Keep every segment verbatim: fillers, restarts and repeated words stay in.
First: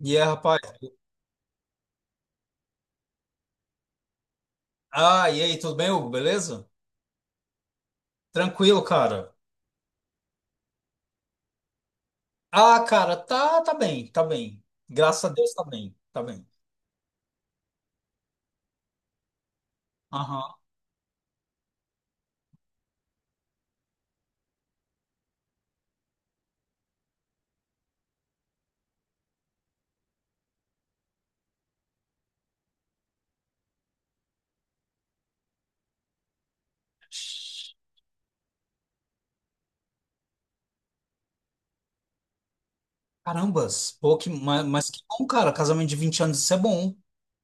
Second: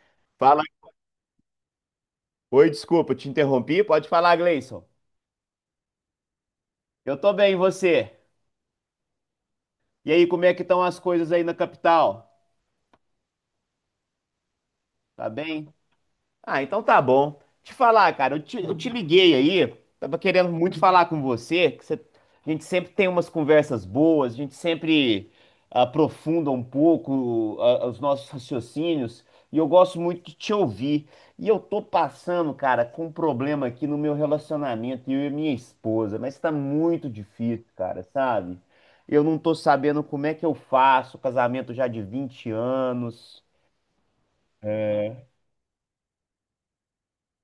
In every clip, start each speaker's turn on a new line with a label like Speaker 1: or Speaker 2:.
Speaker 1: E aí, rapaz?
Speaker 2: Fala. Oi, desculpa, te interrompi. Pode falar, Gleison.
Speaker 1: Ah, e aí, tudo bem, Hugo? Beleza?
Speaker 2: Eu tô bem, e você?
Speaker 1: Tranquilo, cara.
Speaker 2: E aí, como é que estão as coisas aí na capital?
Speaker 1: Ah, cara, tá, tá bem, tá bem. Graças a
Speaker 2: Tá
Speaker 1: Deus, tá
Speaker 2: bem?
Speaker 1: bem, tá bem.
Speaker 2: Ah, então tá bom. Te falar, cara, eu te, eu te liguei aí, tava querendo
Speaker 1: Aham.
Speaker 2: muito falar com você, que você- a gente sempre tem umas conversas boas, a gente sempre ah, aprofunda um pouco ah, os nossos raciocínios, e eu gosto muito de te ouvir. E eu tô passando, cara, com um problema aqui no meu relacionamento, eu e minha esposa, mas tá muito difícil, cara, sabe? Eu não tô sabendo como é que eu faço, casamento já de vinte anos.
Speaker 1: Carambas, pô, que, mas, mas que bom, cara. Casamento de vinte anos, isso é bom.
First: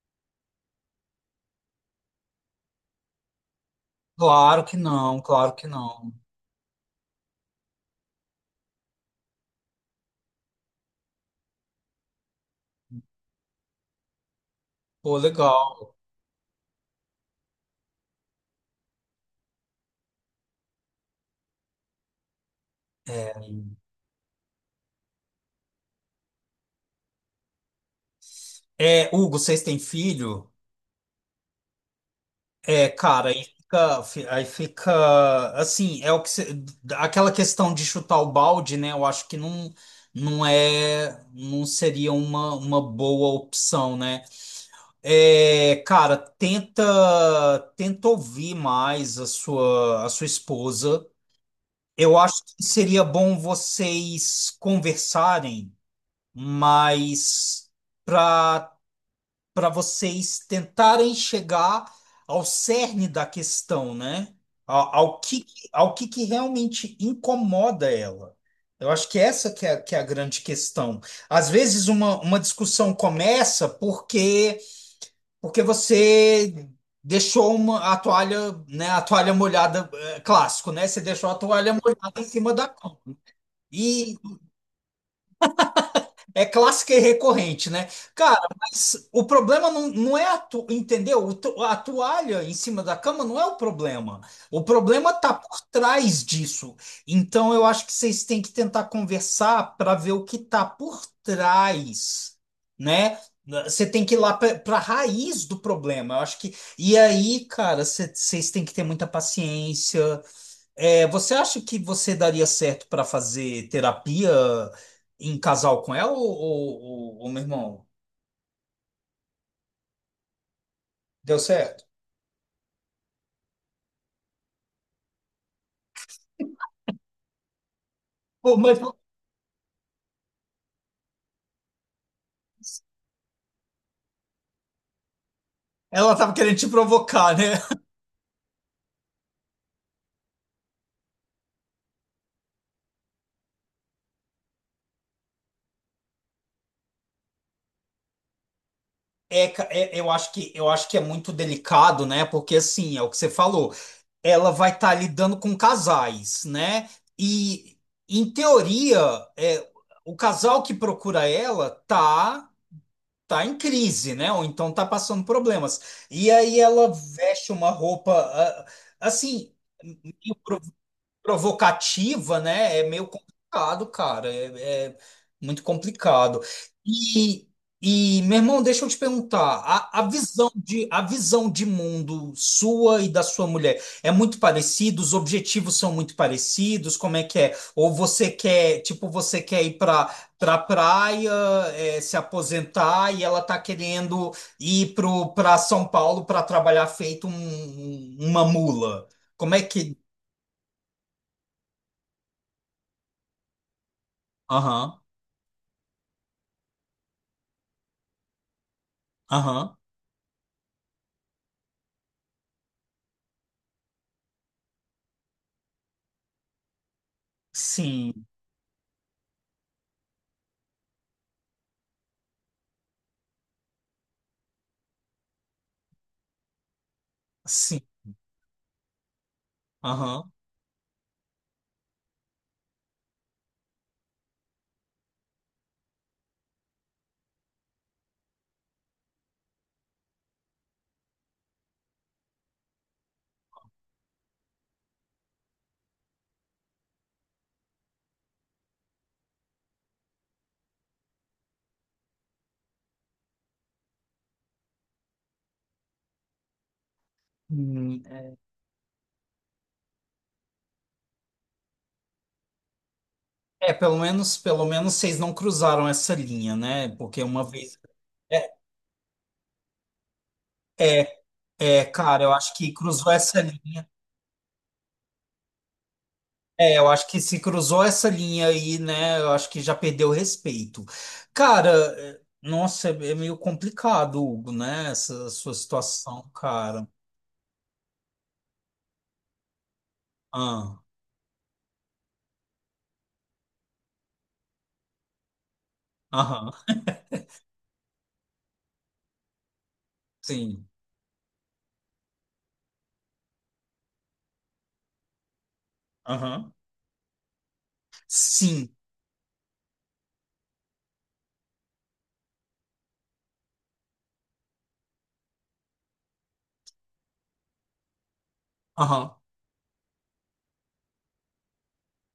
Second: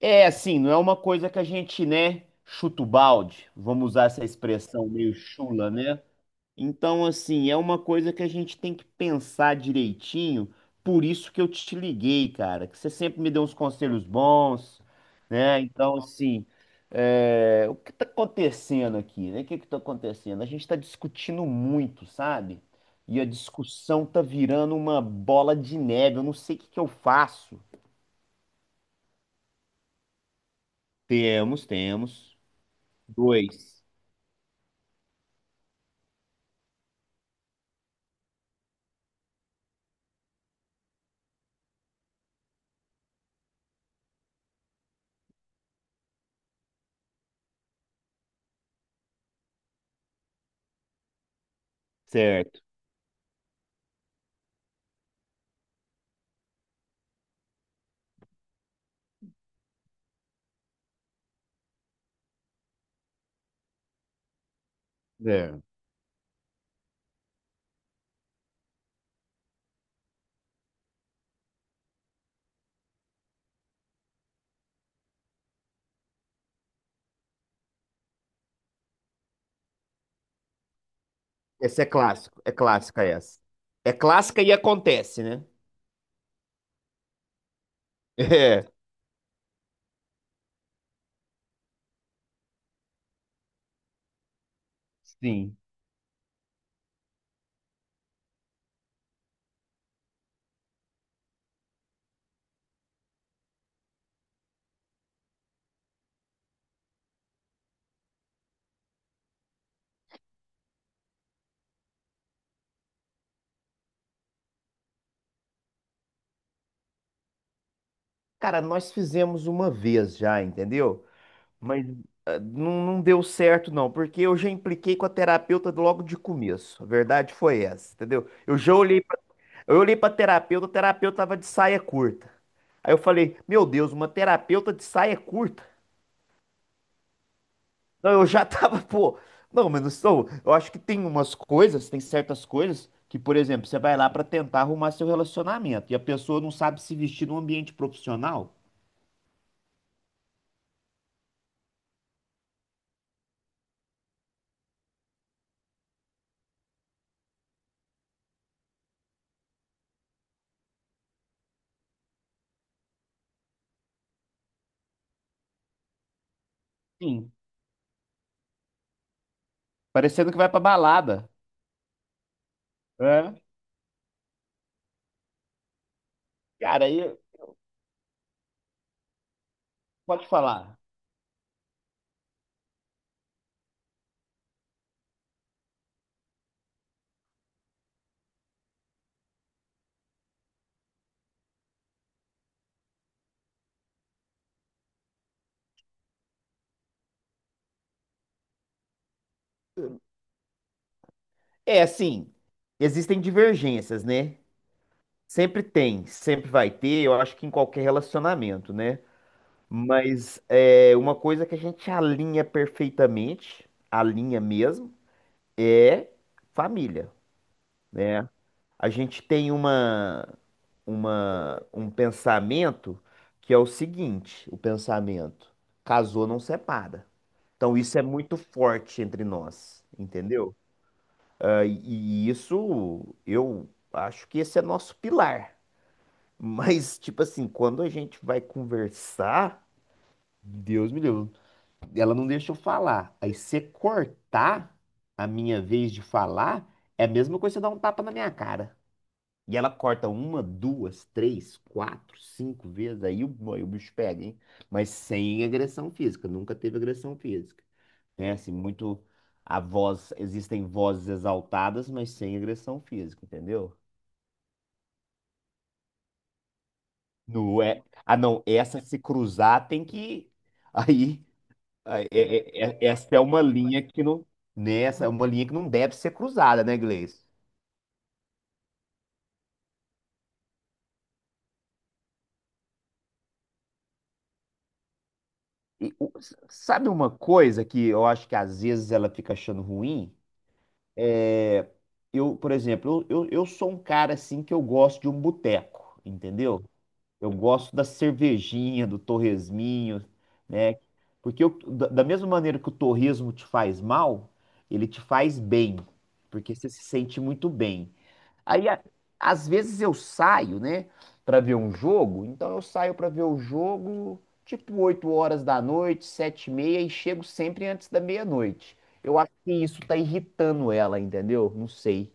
Speaker 2: É assim, não é uma coisa que a gente, né, chuta o balde, vamos usar essa
Speaker 1: Claro que
Speaker 2: expressão meio
Speaker 1: não, claro que
Speaker 2: chula, né?
Speaker 1: não.
Speaker 2: Então, assim, é uma coisa que a gente tem que pensar direitinho, por isso que eu te liguei, cara, que você sempre me deu uns conselhos bons,
Speaker 1: Pô,
Speaker 2: né? Então,
Speaker 1: legal.
Speaker 2: assim, é, o que tá acontecendo aqui, né? O que que tá acontecendo? A gente tá discutindo muito, sabe? E a
Speaker 1: É,
Speaker 2: discussão tá virando uma bola de neve, eu não sei o que que eu faço.
Speaker 1: é, Hugo, vocês têm filho?
Speaker 2: Temos, temos.
Speaker 1: É, cara, aí
Speaker 2: Dois.
Speaker 1: fica, fi- aí fica assim, é o que cê- aquela questão de chutar o balde, né? Eu acho que não, não é, não seria uma, uma boa opção, né? É, cara, tenta, tenta ouvir mais a sua, a sua esposa. Eu acho
Speaker 2: Certo.
Speaker 1: que seria bom vocês conversarem, mas para para vocês tentarem chegar ao cerne da questão, né? Ao, ao que,
Speaker 2: É.
Speaker 1: ao que que realmente incomoda ela. Eu acho que essa que é, que é a grande questão. Às vezes uma, uma discussão começa porque porque você deixou uma, a toalha, né, a toalha molhada, é, clássico, né? Você deixou a toalha
Speaker 2: Essa é
Speaker 1: molhada em
Speaker 2: clássico, é
Speaker 1: cima da cama.
Speaker 2: clássica essa. É
Speaker 1: E,
Speaker 2: clássica e acontece, né?
Speaker 1: é clássica e recorrente, né? Cara,
Speaker 2: É.
Speaker 1: mas o problema não, não é a tu, entendeu? O tu- A toalha em cima da cama não é o problema. O problema tá
Speaker 2: Sim.
Speaker 1: por trás disso. Então eu acho que vocês têm que tentar conversar para ver o que tá por trás, né? Você tem que ir lá para a raiz do problema. Eu acho que. E aí, cara, cê- vocês têm que ter muita paciência. É, você acha que você daria certo para fazer terapia em casal com ela ou, ou, ou- ou, meu irmão?
Speaker 2: Cara, nós fizemos uma vez já, entendeu?
Speaker 1: Deu certo?
Speaker 2: Mas ah, não, não deu certo, não, porque eu já impliquei com a terapeuta logo de começo. A verdade foi essa, entendeu?
Speaker 1: Pô,
Speaker 2: Eu já
Speaker 1: mas
Speaker 2: olhei pra, eu olhei pra terapeuta, a terapeuta tava de saia curta. Aí eu falei, meu Deus, uma terapeuta de saia curta?
Speaker 1: ela tava querendo te provocar, né?
Speaker 2: Não, eu já tava, pô. Não, mas não sou. Eu acho que tem umas coisas, tem certas coisas que, por exemplo, você vai lá pra tentar arrumar seu relacionamento e a pessoa não sabe se vestir num ambiente profissional.
Speaker 1: É, ca- é, eu acho que eu acho que é muito delicado, né? Porque assim, é o que você falou, ela vai estar lidando com casais, né? E em teoria, é, o casal que procura ela tá tá em crise, né? Ou então tá passando problemas. E aí ela
Speaker 2: Sim.
Speaker 1: veste uma roupa ah, assim,
Speaker 2: Parecendo que vai pra balada.
Speaker 1: provocativa, né? É meio
Speaker 2: É.
Speaker 1: complicado, cara. É, é muito complicado.
Speaker 2: Cara, aí
Speaker 1: E, e, meu irmão, deixa eu te perguntar, a, a
Speaker 2: pode
Speaker 1: visão
Speaker 2: falar.
Speaker 1: de, a visão de mundo sua e da sua mulher é muito parecida? Os objetivos são muito parecidos? Como é que é? Ou você quer, tipo, você quer ir para pra pra praia, é, se aposentar e ela tá querendo ir pro, pra São Paulo para trabalhar feito um- um, uma mula? Como é que...
Speaker 2: É assim, existem divergências, né?
Speaker 1: Aham.
Speaker 2: Sempre tem, sempre vai ter, eu acho que em qualquer relacionamento, né?
Speaker 1: Aham.
Speaker 2: Mas é uma coisa que a gente alinha perfeitamente, alinha mesmo, é família.
Speaker 1: Sim,
Speaker 2: Né? A gente tem uma, uma, um pensamento que é o seguinte, o pensamento, casou não separa. Então
Speaker 1: sim.
Speaker 2: isso é muito forte entre nós,
Speaker 1: Aham.
Speaker 2: entendeu? Ah, e e isso eu acho que esse é nosso pilar. Mas, tipo assim, quando a gente vai conversar, Deus me livre, ela não deixa eu falar. Aí você cortar a minha vez de falar é a mesma coisa que você dar um tapa na minha cara. E ela corta uma, duas, três, quatro, cinco vezes, aí o, aí o bicho pega, hein? Mas sem agressão física, nunca teve agressão física.
Speaker 1: Hum,
Speaker 2: Né? Assim, muito a voz, existem vozes exaltadas, mas sem agressão física,
Speaker 1: é,
Speaker 2: entendeu?
Speaker 1: é, pelo menos, pelo menos vocês não cruzaram essa linha, né? Porque uma
Speaker 2: Não
Speaker 1: vez.
Speaker 2: é. Ah, não,
Speaker 1: É,
Speaker 2: essa se cruzar tem que.
Speaker 1: é,
Speaker 2: Aí,
Speaker 1: é,
Speaker 2: aí,
Speaker 1: cara, eu acho
Speaker 2: é- é-
Speaker 1: que
Speaker 2: é-
Speaker 1: cruzou
Speaker 2: essa é
Speaker 1: essa
Speaker 2: uma linha
Speaker 1: linha.
Speaker 2: que não. Nessa é uma linha que não deve ser cruzada, né,
Speaker 1: É, eu acho que
Speaker 2: Gleice?
Speaker 1: se cruzou essa linha aí, né? Eu acho que já perdeu o respeito. Cara, é, nossa, é é meio complicado, Hugo, né? Essa sua
Speaker 2: E, o-
Speaker 1: situação, cara.
Speaker 2: sabe uma coisa que eu acho que às vezes ela fica achando ruim?
Speaker 1: Ah,
Speaker 2: É, eu, por exemplo, eu, eu, eu sou um cara assim que eu gosto de um boteco,
Speaker 1: aham,
Speaker 2: entendeu? Eu gosto da cervejinha, do torresminho,
Speaker 1: sim,
Speaker 2: né? Porque eu- da, da mesma maneira que o torresmo te faz mal, ele te faz bem,
Speaker 1: aham,
Speaker 2: porque você se sente muito bem. Aí,
Speaker 1: sim,
Speaker 2: a- às vezes eu saio, né, pra ver um jogo. Então eu saio pra ver o jogo tipo oito horas da noite, sete e meia e chego sempre antes da meia-noite.
Speaker 1: aham.
Speaker 2: Eu acho que isso tá irritando ela, entendeu? Não sei.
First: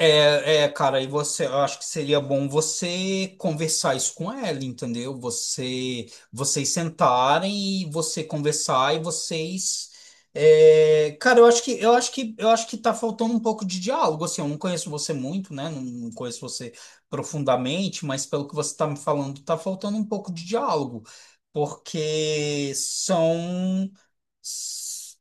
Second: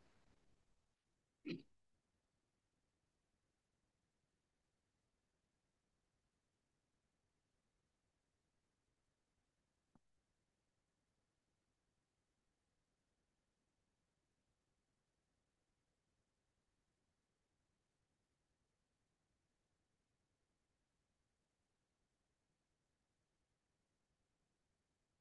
Speaker 1: É, é, cara, e você, eu acho que seria bom você conversar isso com ela, entendeu? Você, vocês sentarem e você conversar e vocês, é, cara, eu acho que, eu acho que, eu acho que tá faltando um pouco de diálogo, assim, eu não conheço você muito, né? Não, não conheço você profundamente, mas pelo que você tá me falando, tá faltando um pouco de diálogo, porque são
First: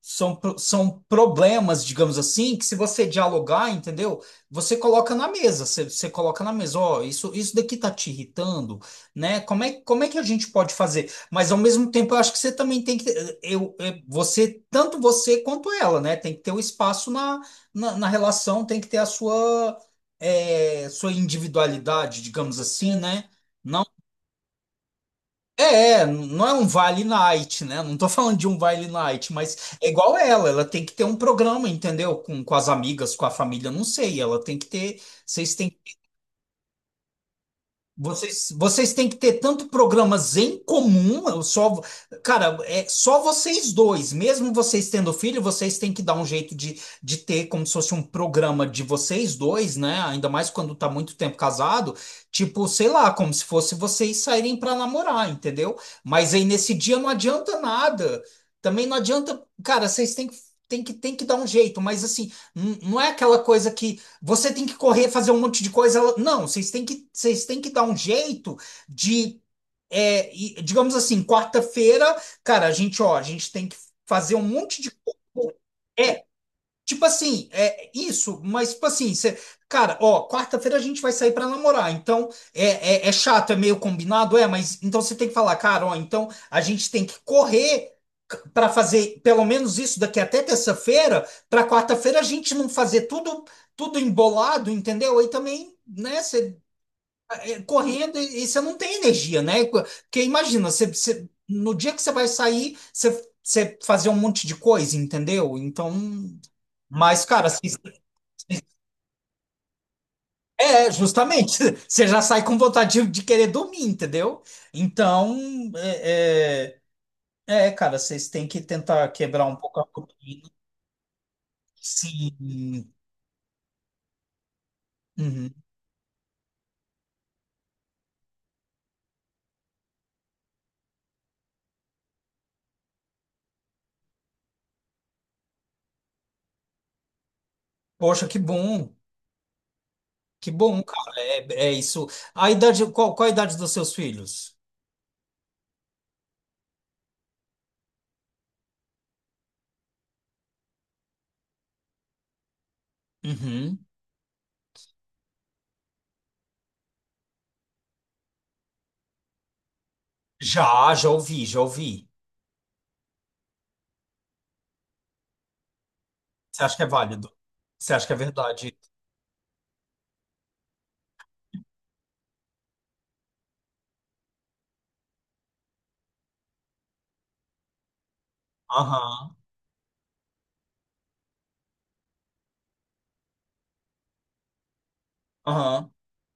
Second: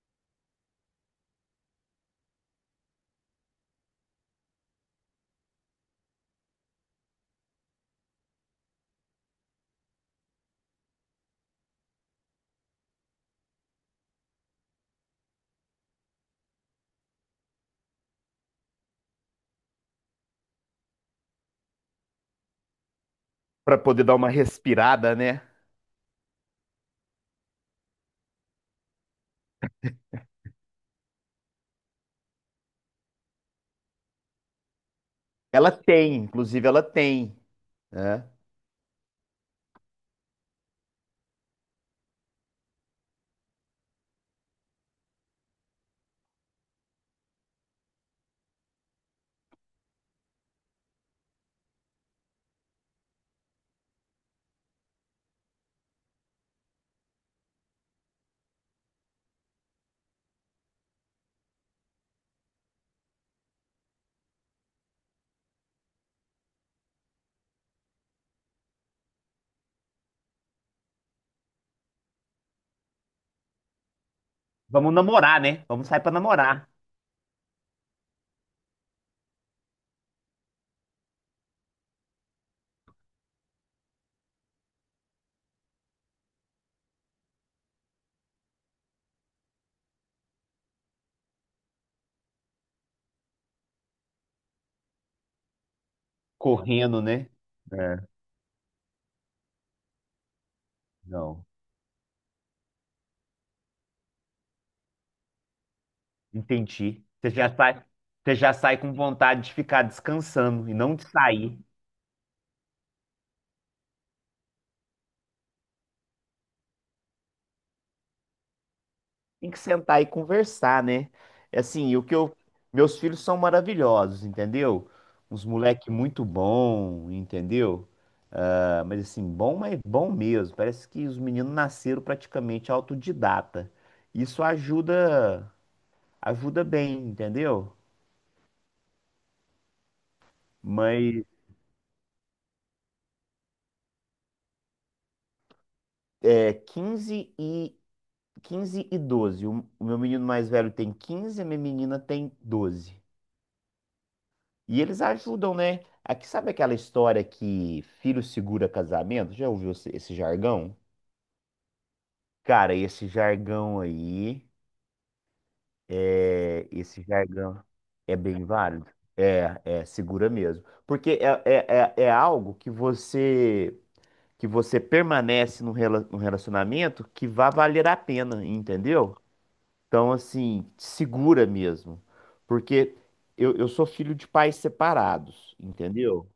Speaker 1: são, pro- são problemas, digamos assim, que se você dialogar, entendeu? Você coloca na mesa, você, você coloca na mesa, ó, isso, isso daqui tá te irritando, né? Como é, como é que a gente pode fazer? Mas ao mesmo tempo, eu acho que você também tem que, ter- eu, eu- você, tanto você quanto ela, né? Tem que ter o espaço na, na, na relação, tem que ter a sua, é, sua individualidade, digamos assim, né?
Speaker 2: Pra poder dar uma respirada, né?
Speaker 1: É, é, não é um Vale Night, né? Não tô falando de um Vale Night, mas é igual ela, ela tem que ter um programa, entendeu? Com, com as amigas, com a família, não sei. Ela tem que ter, vocês
Speaker 2: Ela
Speaker 1: têm
Speaker 2: tem, inclusive ela tem, né?
Speaker 1: vocês, vocês têm que ter tanto programas em comum, eu só, cara, é só vocês dois, mesmo vocês tendo filho, vocês têm que dar um jeito de, de ter como se fosse um programa de vocês dois, né? Ainda mais quando tá muito tempo casado, tipo, sei lá, como se fosse vocês saírem para namorar, entendeu? Mas aí nesse dia não adianta nada. Também não adianta, cara, vocês têm que Tem que, tem que dar um jeito, mas assim, n- não é aquela coisa que você tem que correr, fazer um monte de coisa. Não, vocês têm que, vocês têm que dar um jeito de, é, e, digamos assim, quarta-feira, cara, a gente, ó, a gente tem que fazer um monte de
Speaker 2: Vamos namorar,
Speaker 1: coisa.
Speaker 2: né? Vamos sair pra
Speaker 1: É,
Speaker 2: namorar.
Speaker 1: tipo assim, é isso, mas tipo assim, cê- cara, ó, quarta-feira a gente vai sair pra namorar, então é, é, é chato, é meio combinado, é, mas então você tem que falar, cara, ó, então a gente tem que correr c- pra fazer pelo menos isso daqui até terça-feira, pra quarta-feira a gente não fazer tudo tudo embolado, entendeu? Aí também, né, você
Speaker 2: Correndo, né? É,
Speaker 1: correndo e você não tem energia, né? Porque imagina, você você-
Speaker 2: não.
Speaker 1: no dia que você vai sair, você você fazer um monte de coisa, entendeu? Então
Speaker 2: Entendi.
Speaker 1: mas,
Speaker 2: Você
Speaker 1: cara,
Speaker 2: já
Speaker 1: assim,
Speaker 2: sai, você já sai com vontade de ficar descansando e
Speaker 1: é,
Speaker 2: não de
Speaker 1: justamente.
Speaker 2: sair.
Speaker 1: Você já sai com vontade de de querer dormir, entendeu? Então, é, é, é, cara, vocês têm que tentar quebrar
Speaker 2: Tem
Speaker 1: um
Speaker 2: que
Speaker 1: pouco a
Speaker 2: sentar e
Speaker 1: rotina.
Speaker 2: conversar, né? É, assim, o que eu.
Speaker 1: Sim.
Speaker 2: Meus filhos são maravilhosos, entendeu? Uns
Speaker 1: Uhum.
Speaker 2: moleque muito bom, entendeu? Ah, Mas assim, bom, mas bom mesmo. Parece que os meninos nasceram praticamente autodidata. Isso ajuda, ajuda bem, entendeu?
Speaker 1: Poxa, que bom. Que bom, cara.
Speaker 2: Mas
Speaker 1: É, é isso. A idade, qual, qual a idade dos seus filhos?
Speaker 2: é quinze e quinze e doze. O o meu menino mais velho tem quinze, a minha menina tem doze.
Speaker 1: Uhum.
Speaker 2: E eles ajudam, né? Aqui, sabe aquela história que filho segura casamento? Já ouviu esse esse jargão?
Speaker 1: Já, já ouvi, já ouvi.
Speaker 2: Cara, esse jargão aí,
Speaker 1: Você
Speaker 2: é,
Speaker 1: acha que é
Speaker 2: esse
Speaker 1: válido?
Speaker 2: jargão
Speaker 1: Você acha que é
Speaker 2: é bem
Speaker 1: verdade?
Speaker 2: válido. É, é, segura mesmo. Porque é, é, é, é algo que você que você permanece num rela- num relacionamento que vai valer a pena, entendeu?
Speaker 1: Aham,
Speaker 2: Então, assim, segura mesmo. Porque eu, eu sou filho de pais separados,
Speaker 1: aham.
Speaker 2: entendeu?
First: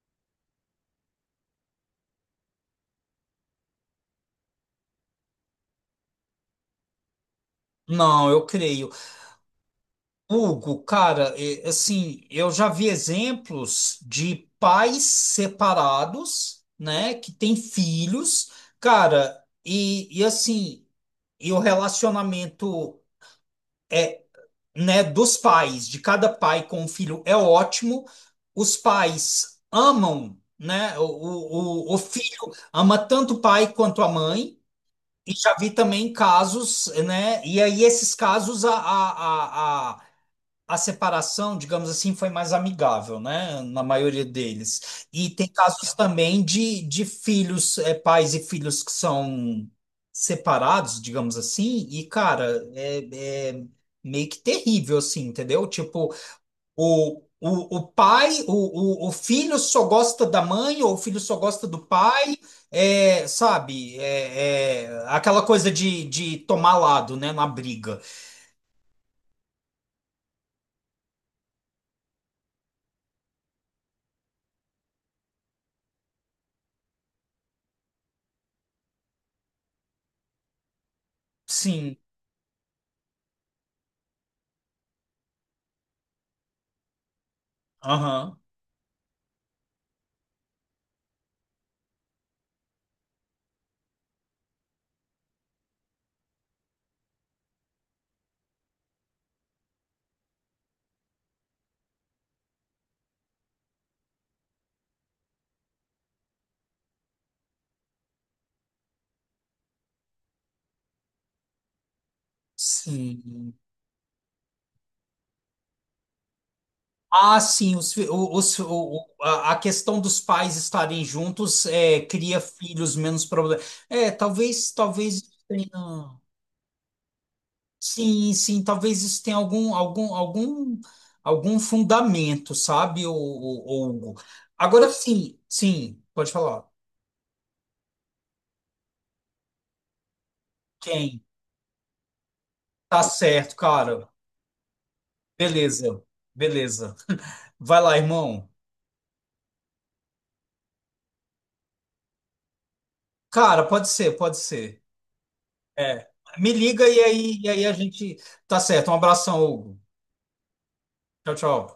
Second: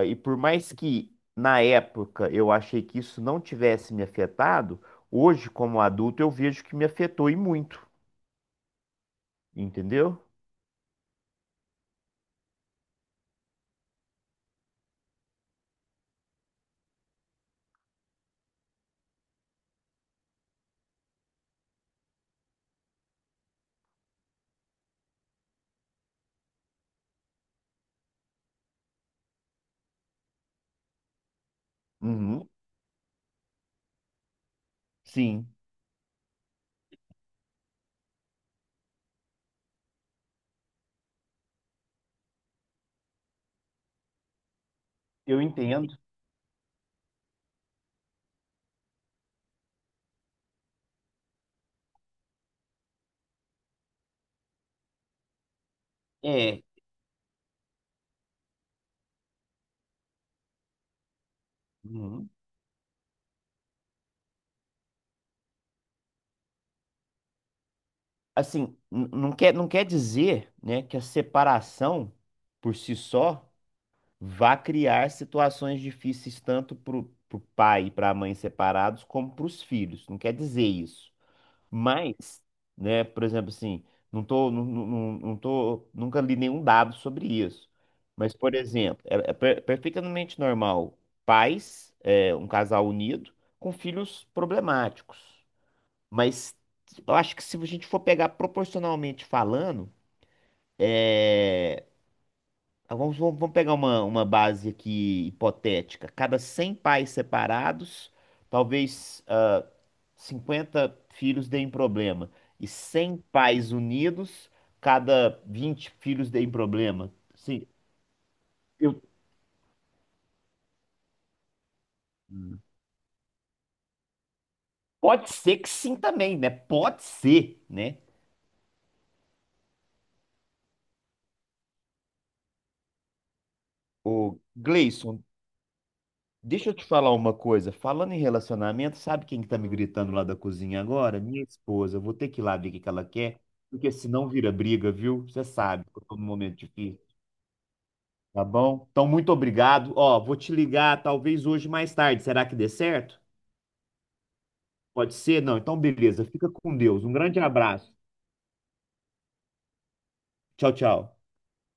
Speaker 2: Ah, E por mais que na época eu achei que isso não tivesse me afetado, hoje, como adulto, eu vejo que me afetou e muito,
Speaker 1: Não, eu creio.
Speaker 2: entendeu?
Speaker 1: Hugo, cara, é, assim, eu já vi exemplos de pais separados, né, que têm filhos, cara, e, e assim, e o relacionamento, né, dos pais, de cada pai com o filho é ótimo. Os pais amam, né, o, o, o o filho
Speaker 2: Uhum,
Speaker 1: ama tanto o pai quanto a mãe, e
Speaker 2: sim,
Speaker 1: já vi também casos, né, e aí esses casos a, a, a, a separação, digamos assim, foi mais amigável, né? Na maioria deles. E
Speaker 2: eu
Speaker 1: tem casos
Speaker 2: entendo.
Speaker 1: também de, de filhos, é, pais e filhos que são separados, digamos assim, e, cara, é, é meio que terrível, assim, entendeu? Tipo,
Speaker 2: É,
Speaker 1: o, o, o pai, o, o, o filho só gosta da mãe, ou o filho só gosta do
Speaker 2: Uhum,
Speaker 1: pai, é, sabe? É, é aquela coisa de, de tomar lado, né? Na briga.
Speaker 2: assim, n- não quer, não quer dizer, né, que a separação por si só vá criar situações difíceis tanto para o pai e para a mãe separados como para os filhos. Não quer dizer isso.
Speaker 1: Sim.
Speaker 2: Mas, né, por exemplo, assim, não tô, não, não, não não tô, nunca li nenhum dado sobre isso. Mas,
Speaker 1: Aham.
Speaker 2: por exemplo, é, é per- perfeitamente normal pais, é, um casal unido, com filhos problemáticos. Mas eu acho que se a gente for pegar proporcionalmente falando, ah, vamos, vamos vamos pegar uma, uma base aqui hipotética. Cada cem pais separados, talvez. Cinquenta filhos deem problema e cem
Speaker 1: Sim.
Speaker 2: pais unidos, cada vinte filhos deem problema.
Speaker 1: Ah,
Speaker 2: Sim,
Speaker 1: sim, os, fi- o- os- o-
Speaker 2: eu
Speaker 1: o- a a questão dos pais estarem juntos é, cria
Speaker 2: Hum.
Speaker 1: filhos menos problemas. É, talvez, talvez
Speaker 2: pode
Speaker 1: isso
Speaker 2: ser que sim
Speaker 1: tenha-
Speaker 2: também, né? Pode ser, né?
Speaker 1: Sim, sim, talvez isso tenha algum, algum, algum, algum fundamento, sabe, o, o, Hugo?
Speaker 2: Ô,
Speaker 1: Agora
Speaker 2: Gleison,
Speaker 1: sim, sim, pode falar.
Speaker 2: deixa eu te falar uma coisa. Falando em relacionamento, sabe quem que tá me gritando lá da cozinha agora?
Speaker 1: Quem?
Speaker 2: Minha esposa. Eu vou ter que ir lá ver o que que
Speaker 1: Tá
Speaker 2: ela quer,
Speaker 1: certo,
Speaker 2: porque
Speaker 1: cara.
Speaker 2: senão vira briga, viu? Você sabe que
Speaker 1: Beleza,
Speaker 2: eu tô num momento
Speaker 1: beleza.
Speaker 2: difícil,
Speaker 1: Vai lá,
Speaker 2: tá
Speaker 1: irmão.
Speaker 2: bom? Então, muito obrigado. Ó, vou te ligar talvez hoje mais tarde. Será que dê certo?
Speaker 1: Cara, pode ser, pode ser.
Speaker 2: Pode ser? Não, então
Speaker 1: É.
Speaker 2: beleza. Fica
Speaker 1: Me
Speaker 2: com
Speaker 1: liga e
Speaker 2: Deus. Um grande
Speaker 1: aí, e aí a
Speaker 2: abraço.
Speaker 1: gente. Tá certo. Um abração, Hugo.
Speaker 2: Tchau, tchau.
Speaker 1: Tchau, tchau.